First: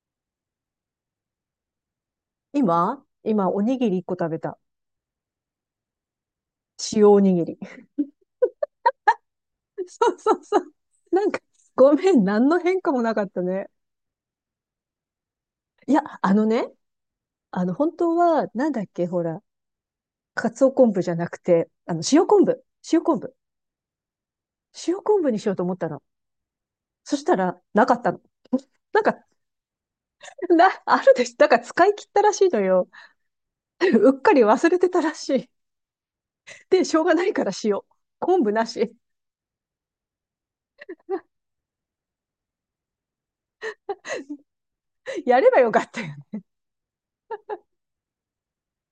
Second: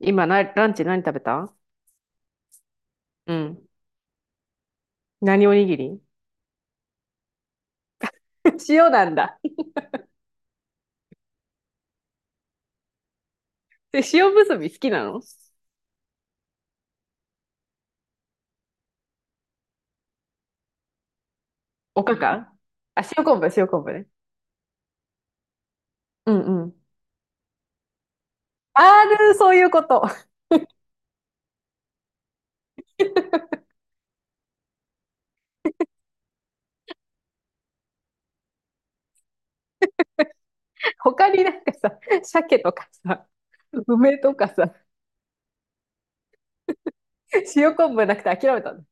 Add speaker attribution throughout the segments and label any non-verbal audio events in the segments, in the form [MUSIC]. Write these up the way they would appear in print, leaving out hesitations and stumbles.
Speaker 1: 今な、ランチ何食べた？
Speaker 2: 今
Speaker 1: う
Speaker 2: 今、お
Speaker 1: ん。
Speaker 2: にぎり一個食べた。
Speaker 1: 何おにぎり？
Speaker 2: 塩おにぎり。
Speaker 1: [LAUGHS] 塩なんだ。
Speaker 2: [LAUGHS] そうそうそう。なんか、ごめん、何の変化もなかったね。
Speaker 1: で、塩むすび好きなの？
Speaker 2: いや、あのね、本当は、なんだっけ、ほら、かつお昆布じゃなくて、
Speaker 1: おか
Speaker 2: 塩昆
Speaker 1: か？
Speaker 2: 布。
Speaker 1: あ、
Speaker 2: 塩昆
Speaker 1: 塩
Speaker 2: 布。
Speaker 1: 昆布、塩昆布ね。
Speaker 2: 塩昆布にしようと思ったの。
Speaker 1: うんうん。
Speaker 2: そしたら、なかったの。[LAUGHS] な
Speaker 1: あ
Speaker 2: んか、
Speaker 1: る、そういうこと。
Speaker 2: あるでしょ。なんか使い切ったらしいのよ。
Speaker 1: [LAUGHS]
Speaker 2: [LAUGHS] うっかり忘れてたらしい。で、しょうがないから塩。昆布なし。
Speaker 1: 他になんかさ、鮭とかさ、梅とかさ、
Speaker 2: [LAUGHS] やればよかったよ。
Speaker 1: 塩昆布なくて諦めたの？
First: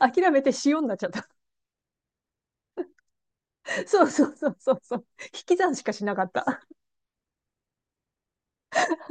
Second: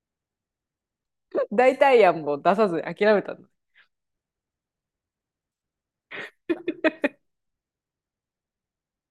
Speaker 2: 諦めて塩になっちゃった。
Speaker 1: 代替案も出さずに諦めたの？
Speaker 2: [LAUGHS] そうそうそうそうそう。引き算しかしなかった。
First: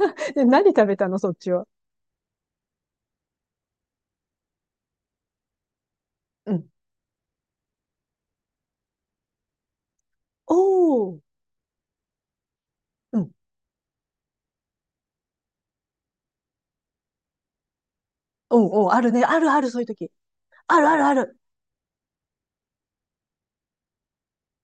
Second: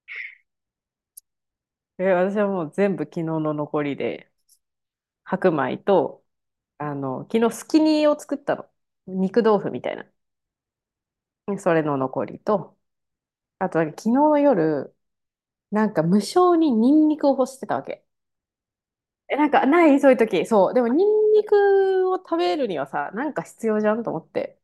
Speaker 2: [LAUGHS] で、何食べたの、そっちは。
Speaker 1: え、私はもう全部昨日の残りで、白米と、
Speaker 2: うん。
Speaker 1: あの、昨日スキニーを作ったの。肉豆腐みたいな。
Speaker 2: おー。
Speaker 1: それの残りと、
Speaker 2: うん。
Speaker 1: あとなんか昨日の夜、なんか無性にニンニクを欲してたわけ。
Speaker 2: おうおう、あるね。
Speaker 1: え、
Speaker 2: あ
Speaker 1: なん
Speaker 2: るあ
Speaker 1: か、
Speaker 2: る、そう
Speaker 1: な
Speaker 2: いう
Speaker 1: いそ
Speaker 2: 時。
Speaker 1: ういう時？そう。
Speaker 2: あ
Speaker 1: で
Speaker 2: る
Speaker 1: も、
Speaker 2: あ
Speaker 1: ニ
Speaker 2: るあ
Speaker 1: ン
Speaker 2: る。
Speaker 1: ニクを食べるにはさ、なんか必要じゃんと思って。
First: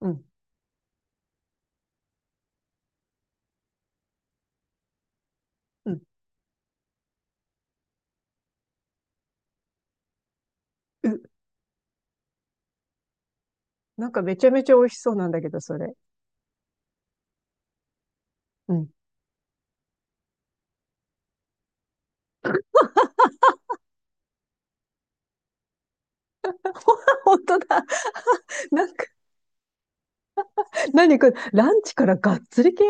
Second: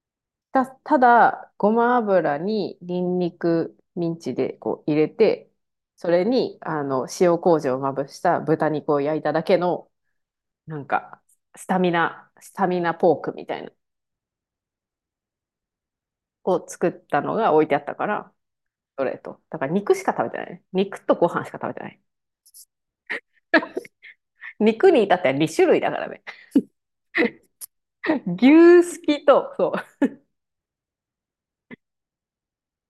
Speaker 2: うん。
Speaker 1: ただ、ごま油にニンニク、ミンチでこう入れて、
Speaker 2: うん。
Speaker 1: それに、塩麹をまぶした豚肉を焼いただけの、なんか、
Speaker 2: う、
Speaker 1: スタミナポークみたいな、
Speaker 2: なんかめちゃめちゃ美味しそうなんだけど、それ。
Speaker 1: を作ったのが置いてあったから、
Speaker 2: うん。
Speaker 1: それと。だから肉しか食べてないね。肉とご飯しか食べてない。肉に至っては2種類だからね。
Speaker 2: [LAUGHS] 本当だ。
Speaker 1: 牛
Speaker 2: なん
Speaker 1: す
Speaker 2: か、
Speaker 1: きと、そ
Speaker 2: 何これ、ランチからがっつり系？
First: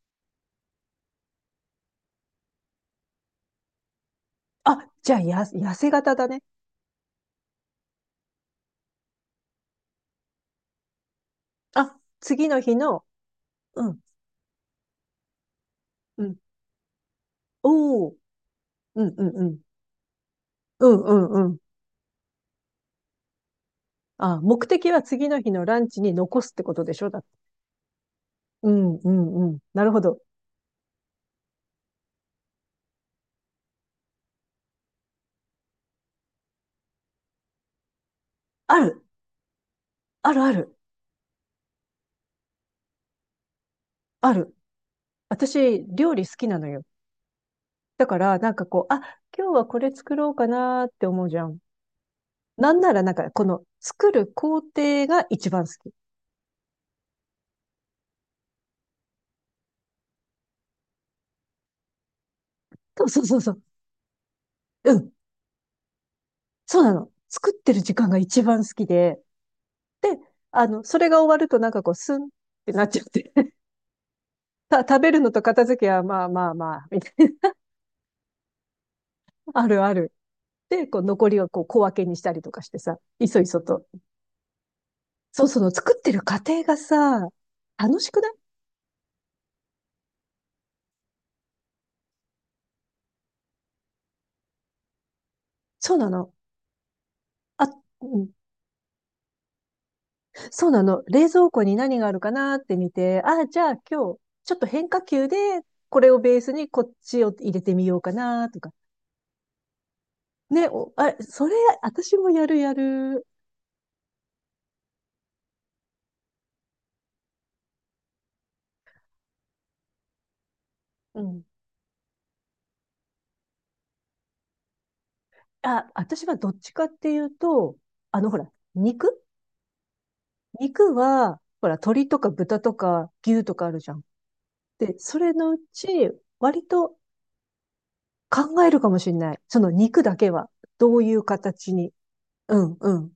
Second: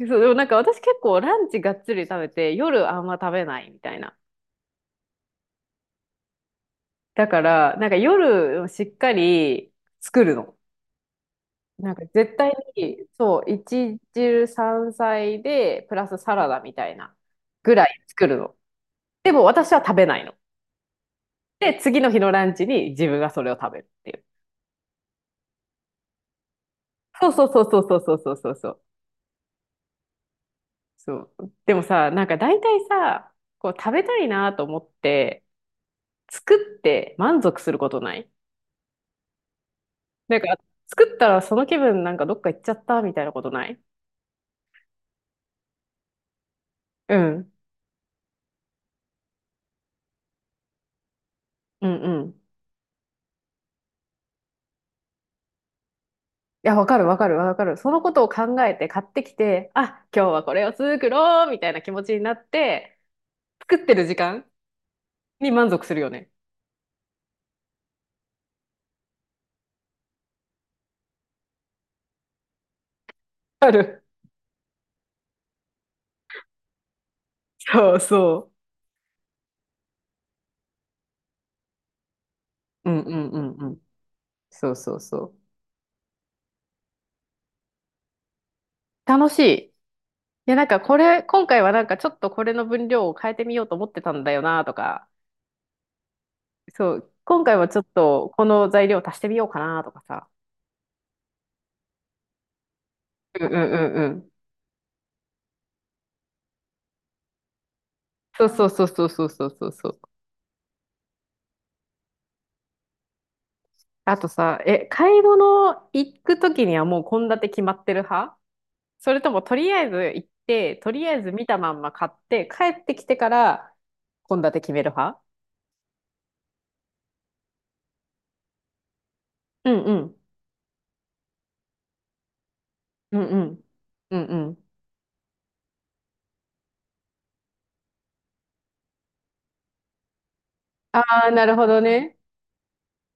Speaker 1: う。そう、でもなんか私結構ランチがっつり食べて、夜あんま食べないみたいな。
Speaker 2: あ、じゃあ、痩せ型だね。
Speaker 1: だから、なんか夜しっかり作るの。なん
Speaker 2: あ、
Speaker 1: か絶
Speaker 2: 次
Speaker 1: 対
Speaker 2: の日の、
Speaker 1: に、そう、
Speaker 2: うん、
Speaker 1: 一汁三菜で、プラス
Speaker 2: う
Speaker 1: サ
Speaker 2: ん。
Speaker 1: ラダみたいなぐらい
Speaker 2: おー。
Speaker 1: 作るの。
Speaker 2: うんう
Speaker 1: で
Speaker 2: ん
Speaker 1: も
Speaker 2: うん。
Speaker 1: 私は食べないの。
Speaker 2: うんうんうん。
Speaker 1: で、次の日のランチに自分がそれを食べるっていう。
Speaker 2: あ、目的は次の日のランチに残すってことでしょだっ
Speaker 1: そ
Speaker 2: て。
Speaker 1: うそうそうそうそうそうそうそ
Speaker 2: う
Speaker 1: う。
Speaker 2: んうんうん。なるほど。
Speaker 1: そう。でもさ、なんか大体さ、こう食べたいなと思って、作って満足することない？
Speaker 2: ある、あ
Speaker 1: なん
Speaker 2: るあ
Speaker 1: か、
Speaker 2: る、
Speaker 1: 作ったらその気分なんかどっか行っちゃったみたいなことない？
Speaker 2: ある。私、料理好きなのよ。
Speaker 1: うん。
Speaker 2: だから、なんかこう、あ、今日はこれ作ろうかなーって思うじゃん。
Speaker 1: うんうん。い
Speaker 2: なんなら、なんか、この、作る工程が一番好き。
Speaker 1: や、わかるわかるわかる。そのことを考えて買ってきて、あ、今日はこれを作ろうみたいな気持ちになって、
Speaker 2: そうそうそうそう。
Speaker 1: 作ってる時間
Speaker 2: うん、
Speaker 1: に満足するよね。
Speaker 2: そうなの。作ってる時間が一番好きで。で、それが終わると、なんかこう、スンってなっちゃって。
Speaker 1: ある。
Speaker 2: [LAUGHS] 食べるのと片付けは、まあまあまあ、みたいな。
Speaker 1: そうそ
Speaker 2: [LAUGHS] あるある。で、こう、残りをこう、小分けにしたりとかして
Speaker 1: う。う
Speaker 2: さ、
Speaker 1: んう
Speaker 2: い
Speaker 1: んう
Speaker 2: そい
Speaker 1: ん
Speaker 2: そ
Speaker 1: うん。
Speaker 2: と。
Speaker 1: そうそうそう。
Speaker 2: そう、その作ってる過程がさ、楽しくない？
Speaker 1: 楽しい。いや、なんかこれ、今回はなんかちょっとこれの分量を変えてみようと思ってたんだよなとか、
Speaker 2: そうなの。
Speaker 1: そう、今回
Speaker 2: あ、
Speaker 1: はちょっ
Speaker 2: う
Speaker 1: と
Speaker 2: ん、
Speaker 1: この材料足してみようかなとかさ。
Speaker 2: そうなの。冷蔵庫に何があるかなって見て、あ、
Speaker 1: うんう
Speaker 2: じゃあ
Speaker 1: んう
Speaker 2: 今日、
Speaker 1: ん。
Speaker 2: ちょっと変化球で、これをベースにこっちを入れてみようか
Speaker 1: そう
Speaker 2: なと
Speaker 1: そう
Speaker 2: か。
Speaker 1: そうそうそうそうそうそう。
Speaker 2: ね、あ、それ、私もやるやる。
Speaker 1: あとさ、え、買い物行くときにはもう献立決まってる派？それともとりあえず行って、とりあ
Speaker 2: う
Speaker 1: えず
Speaker 2: ん。
Speaker 1: 見たまんま買って、帰ってきてから献立決める派？
Speaker 2: あ、私はどっちかっていうと、ほら、肉
Speaker 1: うんうん。
Speaker 2: 肉は、ほら、鶏とか豚とか
Speaker 1: うんう
Speaker 2: 牛と
Speaker 1: ん。
Speaker 2: かあるじゃん。
Speaker 1: うんうん。
Speaker 2: で、それのうち、割と考えるかもしれない。その肉だけは、どういう
Speaker 1: ああ、なるほ
Speaker 2: 形
Speaker 1: ど
Speaker 2: に。
Speaker 1: ね。
Speaker 2: うん、うん。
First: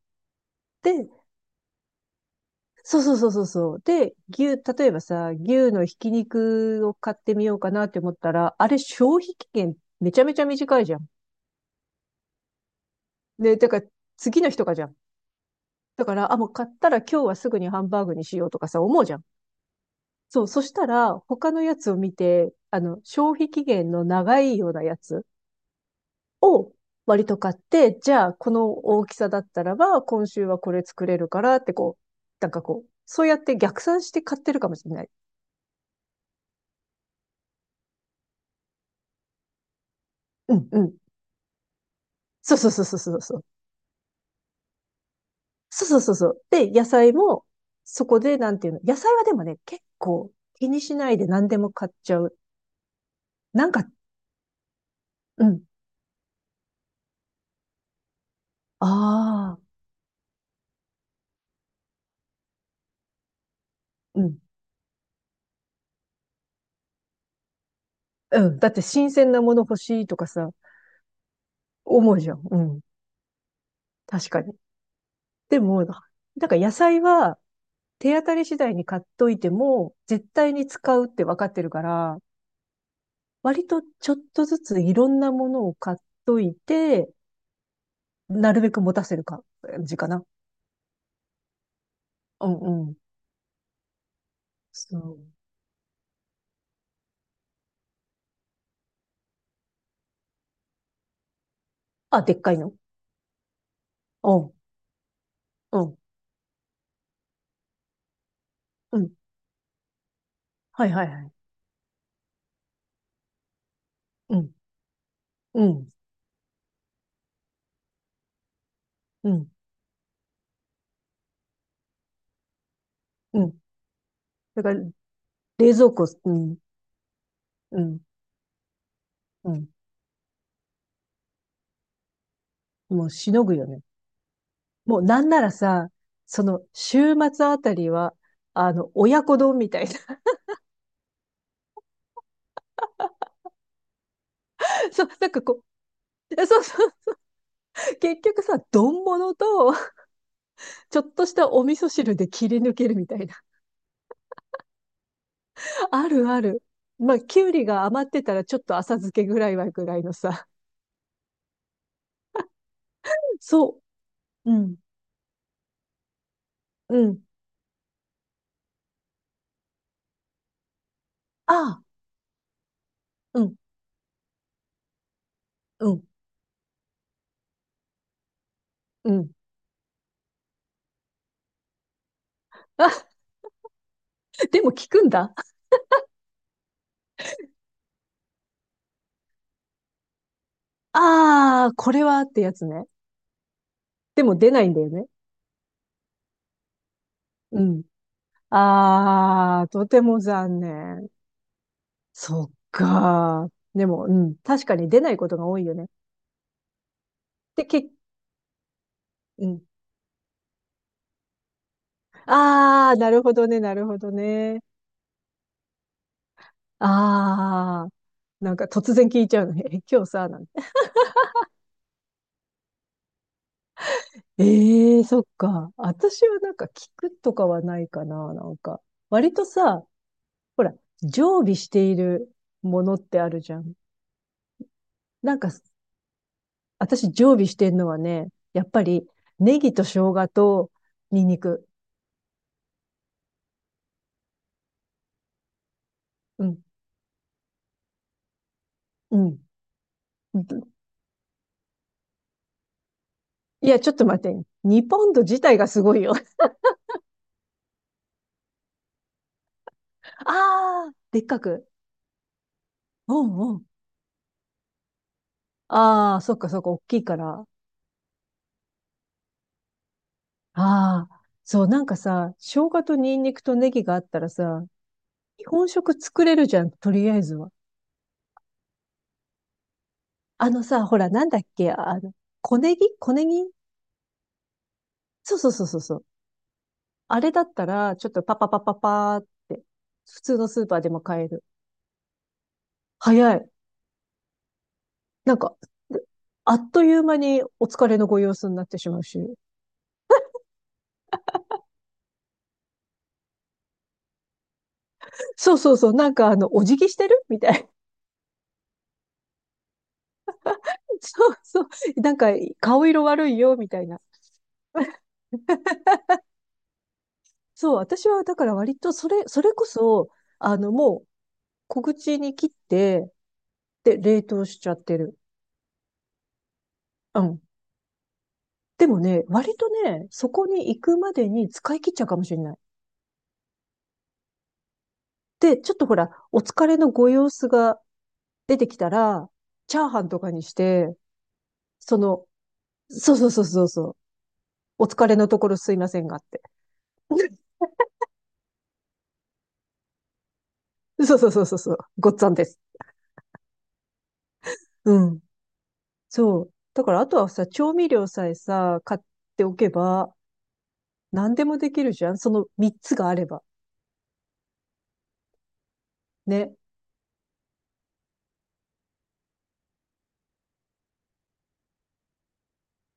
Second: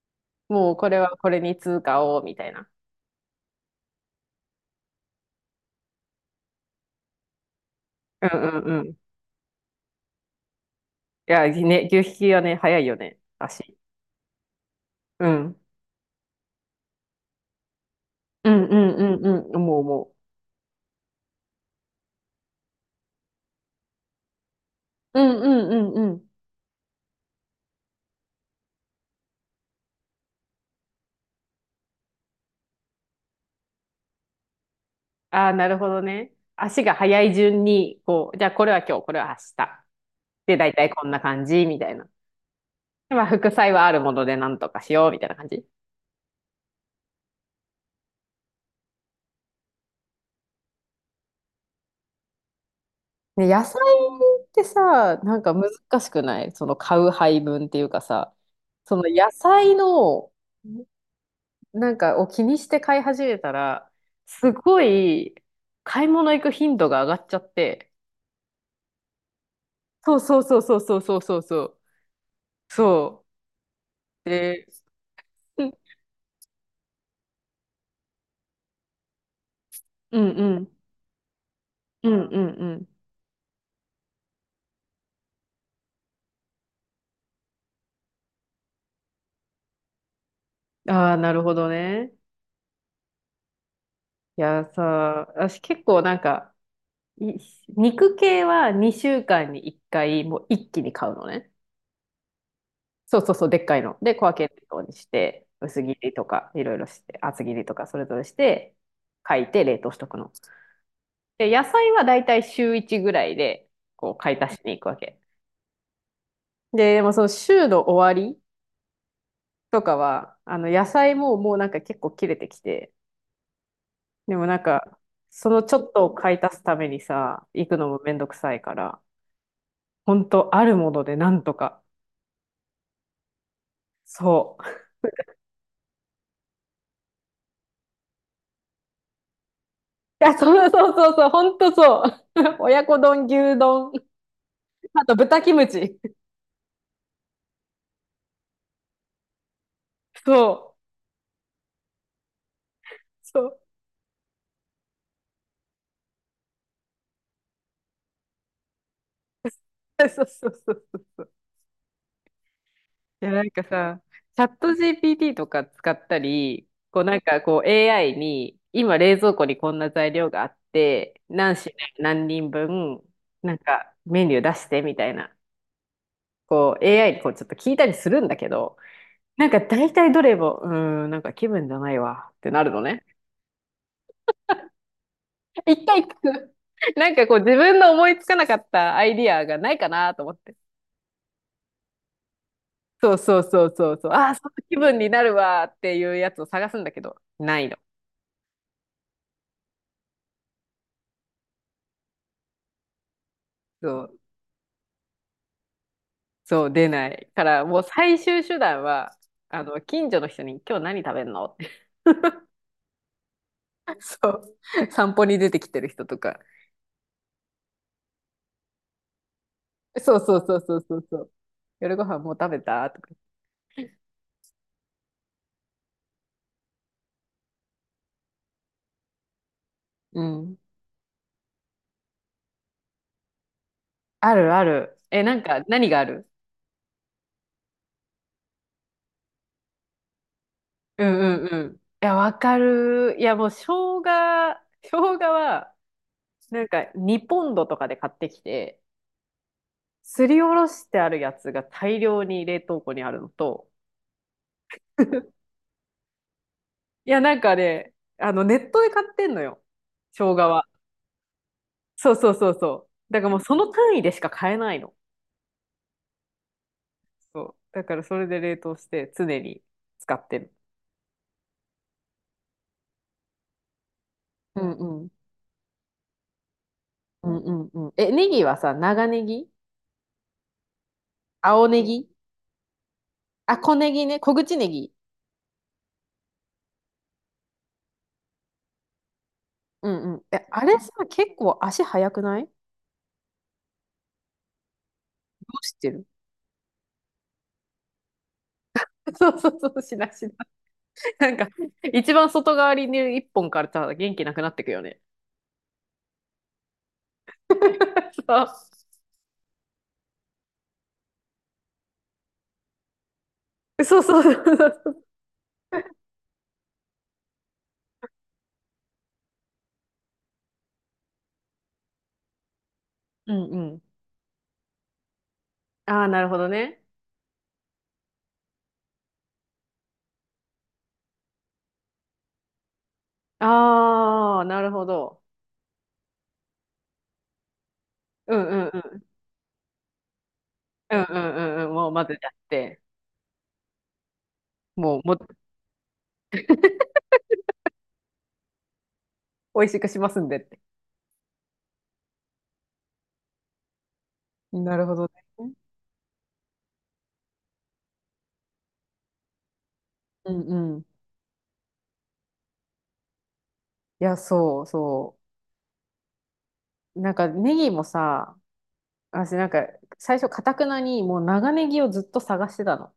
Speaker 1: もうこれ
Speaker 2: で、
Speaker 1: はこれに通貨を、みたいな。
Speaker 2: そうそうそうそうそう。で、例えばさ、牛のひき肉を買ってみようかなって思っ
Speaker 1: うん
Speaker 2: たら、あ
Speaker 1: うん
Speaker 2: れ
Speaker 1: うん。い
Speaker 2: 消費期限めちゃめちゃ短いじゃん。
Speaker 1: や、ね、牛引きはね、早いよね、
Speaker 2: ね、だ
Speaker 1: 足。
Speaker 2: から次の日とかじゃん。
Speaker 1: うん。
Speaker 2: だから、あ、もう買ったら今日はすぐにハンバーグにしよ
Speaker 1: う
Speaker 2: うと
Speaker 1: ん
Speaker 2: か
Speaker 1: う
Speaker 2: さ、
Speaker 1: ん
Speaker 2: 思
Speaker 1: う
Speaker 2: うじゃん。
Speaker 1: んうん、もうも
Speaker 2: そう、そしたら他のやつを見て、消費期限の長いようなや
Speaker 1: う。う
Speaker 2: つ
Speaker 1: んうんうんうん。
Speaker 2: を割と買って、じゃあこの大きさだったらば、今週はこれ作れるからってこう、なんかこう、そうやって逆算して買ってるかもしれない。
Speaker 1: ああ、なるほどね。足が速い順に、こう、じゃあこれは今日、これは明日。
Speaker 2: う
Speaker 1: で、
Speaker 2: ん、
Speaker 1: 大
Speaker 2: う
Speaker 1: 体
Speaker 2: ん。
Speaker 1: こんな感じ、みたいな。
Speaker 2: そうそうそうそう
Speaker 1: で
Speaker 2: そう
Speaker 1: まあ、
Speaker 2: そう。
Speaker 1: 副菜はあるものでなんとかしよう、みたいな感じ。
Speaker 2: そうそうそうそう。で、野菜も、そこで、なんていうの。野菜はでもね、結構気にしないで何でも買っちゃう。
Speaker 1: ね、野
Speaker 2: なん
Speaker 1: 菜
Speaker 2: か、
Speaker 1: ってさ、なん
Speaker 2: う
Speaker 1: か
Speaker 2: ん。
Speaker 1: 難しくないその買う配分っていうかさ、
Speaker 2: あ
Speaker 1: その野
Speaker 2: あ、
Speaker 1: 菜の、なんかを気にして買い始めたら、
Speaker 2: うん。
Speaker 1: すごい買い物行く頻度が上がっちゃって、
Speaker 2: うん。だって新鮮なもの欲しい
Speaker 1: そ
Speaker 2: と
Speaker 1: う
Speaker 2: か
Speaker 1: そう
Speaker 2: さ、
Speaker 1: そうそうそうそうそうそう。
Speaker 2: 思うじゃん。うん。
Speaker 1: そ
Speaker 2: 確
Speaker 1: う。
Speaker 2: かに。
Speaker 1: で、
Speaker 2: で
Speaker 1: うん
Speaker 2: も、なんから野菜は手当たり次第に買っといても、
Speaker 1: う
Speaker 2: 絶
Speaker 1: ん
Speaker 2: 対
Speaker 1: う
Speaker 2: に
Speaker 1: ん。
Speaker 2: 使うって分かってるか
Speaker 1: う
Speaker 2: ら、
Speaker 1: んうんうん。
Speaker 2: 割とちょっとずついろんなものを買っといて、なるべく持たせる感じかな。
Speaker 1: ああ、なるほどね。
Speaker 2: うんうん。
Speaker 1: いやさ、
Speaker 2: そう。
Speaker 1: 私結構なんか、い肉系は2週間に1回、もう一気に買うのね。
Speaker 2: あ、でっかいの。
Speaker 1: そうそうそう、でっかいの。で、小
Speaker 2: う
Speaker 1: 分
Speaker 2: ん。
Speaker 1: けのようにして、
Speaker 2: う
Speaker 1: 薄切
Speaker 2: ん、
Speaker 1: りとか、いろいろして、厚切りとか、それぞれして、
Speaker 2: うん。
Speaker 1: 書いて冷凍しとくの。
Speaker 2: はいはいはい。
Speaker 1: で、野菜はだいたい週1ぐらいで、こう、買
Speaker 2: う
Speaker 1: い
Speaker 2: ん、
Speaker 1: 足しに行くわけ。
Speaker 2: うん、
Speaker 1: で、でもその週の終わり
Speaker 2: うん、
Speaker 1: とかは、あの、野菜ももうなんか結構切れてきて、
Speaker 2: うん。
Speaker 1: でもなん
Speaker 2: だから、
Speaker 1: か、その
Speaker 2: 冷
Speaker 1: ちょ
Speaker 2: 蔵
Speaker 1: っと
Speaker 2: 庫、
Speaker 1: を
Speaker 2: う
Speaker 1: 買い足
Speaker 2: ん、
Speaker 1: すためにさ、行く
Speaker 2: う
Speaker 1: のも
Speaker 2: ん、
Speaker 1: めんどくさいから、
Speaker 2: うん。
Speaker 1: ほんとあるものでなんとか。
Speaker 2: もうしのぐよね。
Speaker 1: そう。い
Speaker 2: もうなんならさ、その、週末あたりは、親子丼みたいな。
Speaker 1: や、そうそうそうそう、ほんとそう。[LAUGHS] 親子丼、牛丼、
Speaker 2: [LAUGHS]
Speaker 1: あ
Speaker 2: そう、
Speaker 1: と
Speaker 2: なん
Speaker 1: 豚
Speaker 2: か
Speaker 1: キ
Speaker 2: こ
Speaker 1: ムチ。
Speaker 2: う、そうそう。結局さ、丼物と、
Speaker 1: そう。
Speaker 2: ちょっとしたお味噌汁で切り抜けるみたいな。
Speaker 1: そう。
Speaker 2: あるある。まあ、きゅうりが余ってたら、ちょっと浅漬けぐらいはぐらいの
Speaker 1: [LAUGHS] そう
Speaker 2: さ。
Speaker 1: そうそうそうそう。いや、なんか
Speaker 2: そ
Speaker 1: さ、チャ
Speaker 2: う。
Speaker 1: ッ
Speaker 2: う
Speaker 1: ト
Speaker 2: ん、
Speaker 1: GPT とか使ったり、
Speaker 2: う
Speaker 1: こうなん
Speaker 2: ん。
Speaker 1: かこう AI に、今冷蔵庫にこんな材料があって、何品
Speaker 2: ああ、
Speaker 1: 何人分、
Speaker 2: う
Speaker 1: な
Speaker 2: ん、
Speaker 1: んかメニュー出してみたいな。
Speaker 2: うん、
Speaker 1: こう AI にこうちょっと聞いたりするんだけど、
Speaker 2: うん。
Speaker 1: なんか大体どれも、うーん、なんか気分じゃないわってなるのね。
Speaker 2: あ、でも効くんだ。
Speaker 1: [LAUGHS] 一回聞く。[LAUGHS] なんかこう自分の思いつかなかったアイディアがないかなと思って。
Speaker 2: ああ、これはってやつね。
Speaker 1: そうそうそうそうそう。
Speaker 2: で
Speaker 1: ああ、
Speaker 2: も
Speaker 1: その
Speaker 2: 出ないん
Speaker 1: 気
Speaker 2: だよ
Speaker 1: 分
Speaker 2: ね。
Speaker 1: になるわっていうやつを探すんだけど、な
Speaker 2: う
Speaker 1: いの。
Speaker 2: ん。ああ、とても残念。そっか。で
Speaker 1: そ
Speaker 2: も、う
Speaker 1: う、
Speaker 2: ん。確かに出ないことが多いよね。
Speaker 1: そう、出ない。から、
Speaker 2: で、
Speaker 1: もう最終手段は、
Speaker 2: うん。
Speaker 1: あの、近所の人に今日何食べんのって。
Speaker 2: ああ、なるほどね、なるほ
Speaker 1: [LAUGHS]
Speaker 2: ど
Speaker 1: そう。
Speaker 2: ね。
Speaker 1: 散歩に出てきてる人とか。
Speaker 2: ああ、なんか突然聞いちゃうのね。[LAUGHS] え、今日
Speaker 1: そう
Speaker 2: さ、
Speaker 1: そ
Speaker 2: な
Speaker 1: う
Speaker 2: んて。
Speaker 1: そうそうそうそう。夜ご飯もう食べたとか。
Speaker 2: ええー、そっか。私はなんか聞くとかはないかな、なんか。割とさ、
Speaker 1: うん。
Speaker 2: ほら、常備しているものってあるじゃん。
Speaker 1: あるある。え、な
Speaker 2: なん
Speaker 1: ん
Speaker 2: か、
Speaker 1: か、何がある？
Speaker 2: 私常備してんのはね、やっぱりネギと生姜と
Speaker 1: うん
Speaker 2: ニンニ
Speaker 1: うんう
Speaker 2: ク。
Speaker 1: ん。いや、わかる。いや、もう、生姜は、
Speaker 2: う
Speaker 1: な
Speaker 2: ん、
Speaker 1: んか、2ポンドとかで買ってきて、
Speaker 2: うん。
Speaker 1: すりおろしてあるやつが大量に冷凍庫にあるのと、
Speaker 2: いや、ちょっと待って。2ポンド自
Speaker 1: [LAUGHS]
Speaker 2: 体がすごいよ。[LAUGHS]
Speaker 1: いや、なんかね、あの、ネットで買ってんのよ。生姜は。
Speaker 2: ああ、でっかく。
Speaker 1: そうそうそうそう。
Speaker 2: う
Speaker 1: だからもう、そ
Speaker 2: んうん。
Speaker 1: の単位でしか買えないの。
Speaker 2: ああ、そっかそっか、大きいか
Speaker 1: そ
Speaker 2: ら。
Speaker 1: う。だから、それで冷凍して、常に使ってる。
Speaker 2: ああ、そう、なんかさ、生姜とニンニクとネギがあったら
Speaker 1: う
Speaker 2: さ、
Speaker 1: んうん。
Speaker 2: 日本食作れるじゃん、とりあえ
Speaker 1: う
Speaker 2: ず
Speaker 1: ん
Speaker 2: は。
Speaker 1: うんうん。え、ネギはさ、長ネギ？
Speaker 2: あのさ、ほら、なんだっ
Speaker 1: 青
Speaker 2: け、
Speaker 1: ネギ？
Speaker 2: 小ネギ、小ネギ、
Speaker 1: あ、小ネギね。小口ネギ。
Speaker 2: そうそうそうそうそう。あれだったら、ちょっとパパパパパーって、
Speaker 1: うんうん。
Speaker 2: 普通
Speaker 1: え、
Speaker 2: のス
Speaker 1: あ
Speaker 2: ーパ
Speaker 1: れ
Speaker 2: ーで
Speaker 1: さ、
Speaker 2: も買え
Speaker 1: 結
Speaker 2: る？
Speaker 1: 構足速くない？ど
Speaker 2: 早い。なんか、
Speaker 1: うしてる？
Speaker 2: あっという間にお疲れのご様子になってしまう
Speaker 1: [LAUGHS] そ
Speaker 2: し。
Speaker 1: うそうそう、しなしな。なんか、一番外側にいる一本からさ、元気なくなってくよね。
Speaker 2: そうそうそう。なんか、お辞儀してるみたいな。
Speaker 1: [LAUGHS] そ
Speaker 2: [LAUGHS] そうそう。なんか、顔色悪いよ、みた
Speaker 1: う
Speaker 2: い
Speaker 1: そ
Speaker 2: な。
Speaker 1: うそうそうそう。
Speaker 2: そう、私は、だから割と、それこそ、もう、小口に切って、
Speaker 1: うんうん。
Speaker 2: で、冷凍しちゃってる。
Speaker 1: ああ、なるほどね。
Speaker 2: うん。でもね、割とね、そこに行くまでに使い切っちゃうかもしれない。
Speaker 1: ああ、なるほど。
Speaker 2: で、ちょっとほら、お疲れのご様子が
Speaker 1: うん
Speaker 2: 出
Speaker 1: う
Speaker 2: て
Speaker 1: ん
Speaker 2: き
Speaker 1: う
Speaker 2: た
Speaker 1: ん。
Speaker 2: ら、チャーハンとかにして、
Speaker 1: うんうんうんうん。もう
Speaker 2: そ
Speaker 1: 混ぜち
Speaker 2: の、
Speaker 1: ゃって、
Speaker 2: そうそうそうそうそう。お
Speaker 1: も
Speaker 2: 疲
Speaker 1: う、も
Speaker 2: れ
Speaker 1: う、
Speaker 2: のところすいませんがって。
Speaker 1: 美味しくしますんでって。
Speaker 2: そうそうそうそうそう。ごっつぁんです。
Speaker 1: なるほ
Speaker 2: う
Speaker 1: ど
Speaker 2: ん。
Speaker 1: ね。
Speaker 2: そう。だから、あとはさ、調味料さえさ、買っておけば、
Speaker 1: うんうん。い
Speaker 2: 何でもできるじゃんその3つがあれば。
Speaker 1: や、そうそ
Speaker 2: ね。
Speaker 1: う。なんか、ネギもさ、私なんか、最初、かたくなに、もう長ネギをずっと探してたの。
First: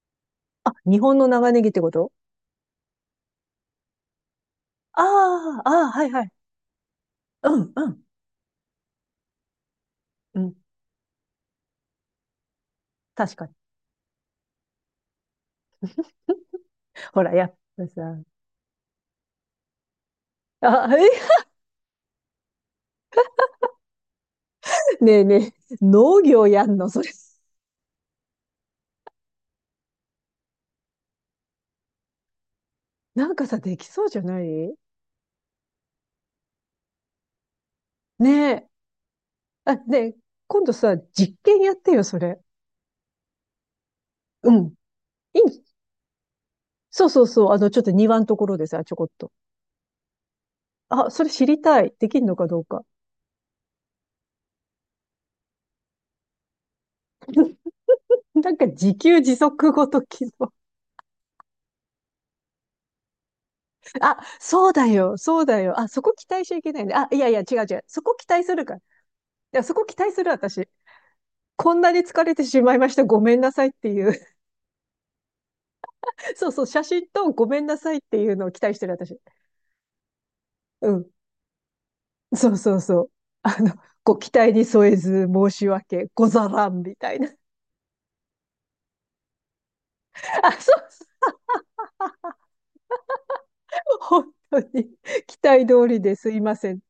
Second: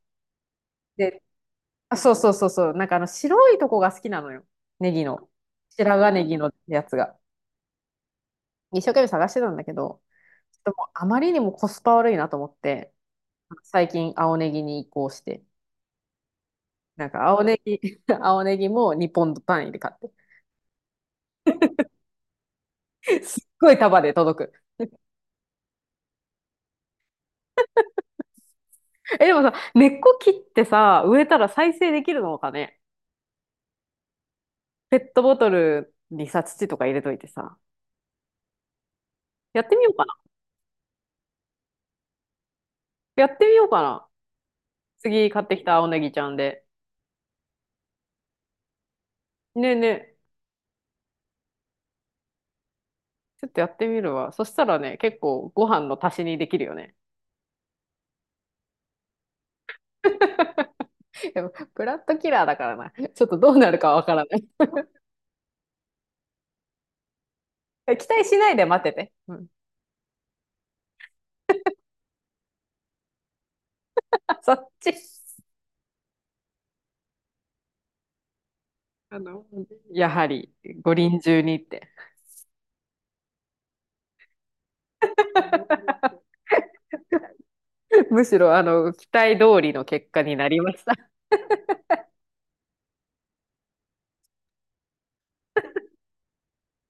Speaker 2: あ、日本
Speaker 1: で、
Speaker 2: の長ネギってこ
Speaker 1: あ、
Speaker 2: と？
Speaker 1: そうそうそうそう。なんかあの、白いとこが好きなのよ。ネ
Speaker 2: あ
Speaker 1: ギの。
Speaker 2: あ、ああ、
Speaker 1: 白
Speaker 2: はい
Speaker 1: 髪
Speaker 2: は
Speaker 1: ネ
Speaker 2: い。
Speaker 1: ギのやつが。
Speaker 2: うん、うん、
Speaker 1: 一生懸命探してたんだけど、
Speaker 2: うん。
Speaker 1: ちょっともうあまりにもコスパ悪いなと思って、
Speaker 2: 確かに。
Speaker 1: 最近青ネギに移行して、なん
Speaker 2: ほ
Speaker 1: か
Speaker 2: ら、
Speaker 1: 青
Speaker 2: やっ
Speaker 1: ネギ、
Speaker 2: ぱさ。
Speaker 1: [LAUGHS] 青ネギも2ポンド単位で買っ
Speaker 2: あ、え、
Speaker 1: て、すっごい束で届く。
Speaker 2: [LAUGHS] ねえねえ、農業やんのそれ。
Speaker 1: え、でもさ、根っこ切ってさ、植えたら再生できるのかね。
Speaker 2: なんかさ、できそうじゃない？
Speaker 1: ペットボトルにさ、土とか入れといてさ、
Speaker 2: ねえ。
Speaker 1: やって
Speaker 2: あ、
Speaker 1: みよう
Speaker 2: ね
Speaker 1: か？
Speaker 2: え、今度さ、実験やってよ、それ。
Speaker 1: やってみようかな。
Speaker 2: うん。
Speaker 1: 次
Speaker 2: い
Speaker 1: 買って
Speaker 2: い、
Speaker 1: きた青ネギちゃんで。
Speaker 2: そうそうそう、ちょっと庭のところでさ、ちょこっと。
Speaker 1: ねえねえ、
Speaker 2: あ、それ知りたい。できるのかどうか。
Speaker 1: ちょっとやってみるわ。そしたらね、結構ご飯の足しにできるよね。
Speaker 2: [LAUGHS] なんか自給自足ごときの。
Speaker 1: [LAUGHS] でも、ブラッドキラーだからな。ちょっとどうなるかわか
Speaker 2: あ、
Speaker 1: らない。[LAUGHS]
Speaker 2: そうだよ、そうだよ。あ、そこ期待しちゃいけないね。あ、いやいや、違う違う。そ
Speaker 1: 期
Speaker 2: こ
Speaker 1: 待
Speaker 2: 期
Speaker 1: し
Speaker 2: 待
Speaker 1: ない
Speaker 2: す
Speaker 1: で
Speaker 2: るか
Speaker 1: 待
Speaker 2: ら。い
Speaker 1: ってて。うん。
Speaker 2: や、そこ期待する私。こんなに疲れてしまいました。ごめんなさいっていう。
Speaker 1: あ、そっち。
Speaker 2: [LAUGHS] そうそう、写真とごめんなさいっていうのを期待してる
Speaker 1: あ
Speaker 2: 私。
Speaker 1: の、やはり
Speaker 2: う
Speaker 1: 五
Speaker 2: ん。
Speaker 1: 輪中にって。
Speaker 2: そうそうそう。あの、ご期待に添えず申し訳
Speaker 1: [LAUGHS]
Speaker 2: ござらんみたいな。
Speaker 1: むしろあの期待通りの結果にな
Speaker 2: あ、
Speaker 1: りま
Speaker 2: そ
Speaker 1: した。
Speaker 2: う
Speaker 1: [LAUGHS]
Speaker 2: そう、本当に。期待通りですいません。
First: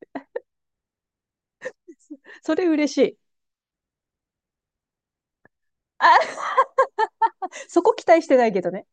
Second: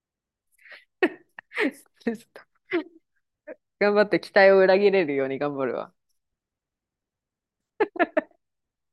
Speaker 1: ちょっと
Speaker 2: それ嬉しい。
Speaker 1: 頑張って期待を裏切れるように頑張るわ。
Speaker 2: あ、そこ期待してないけどね。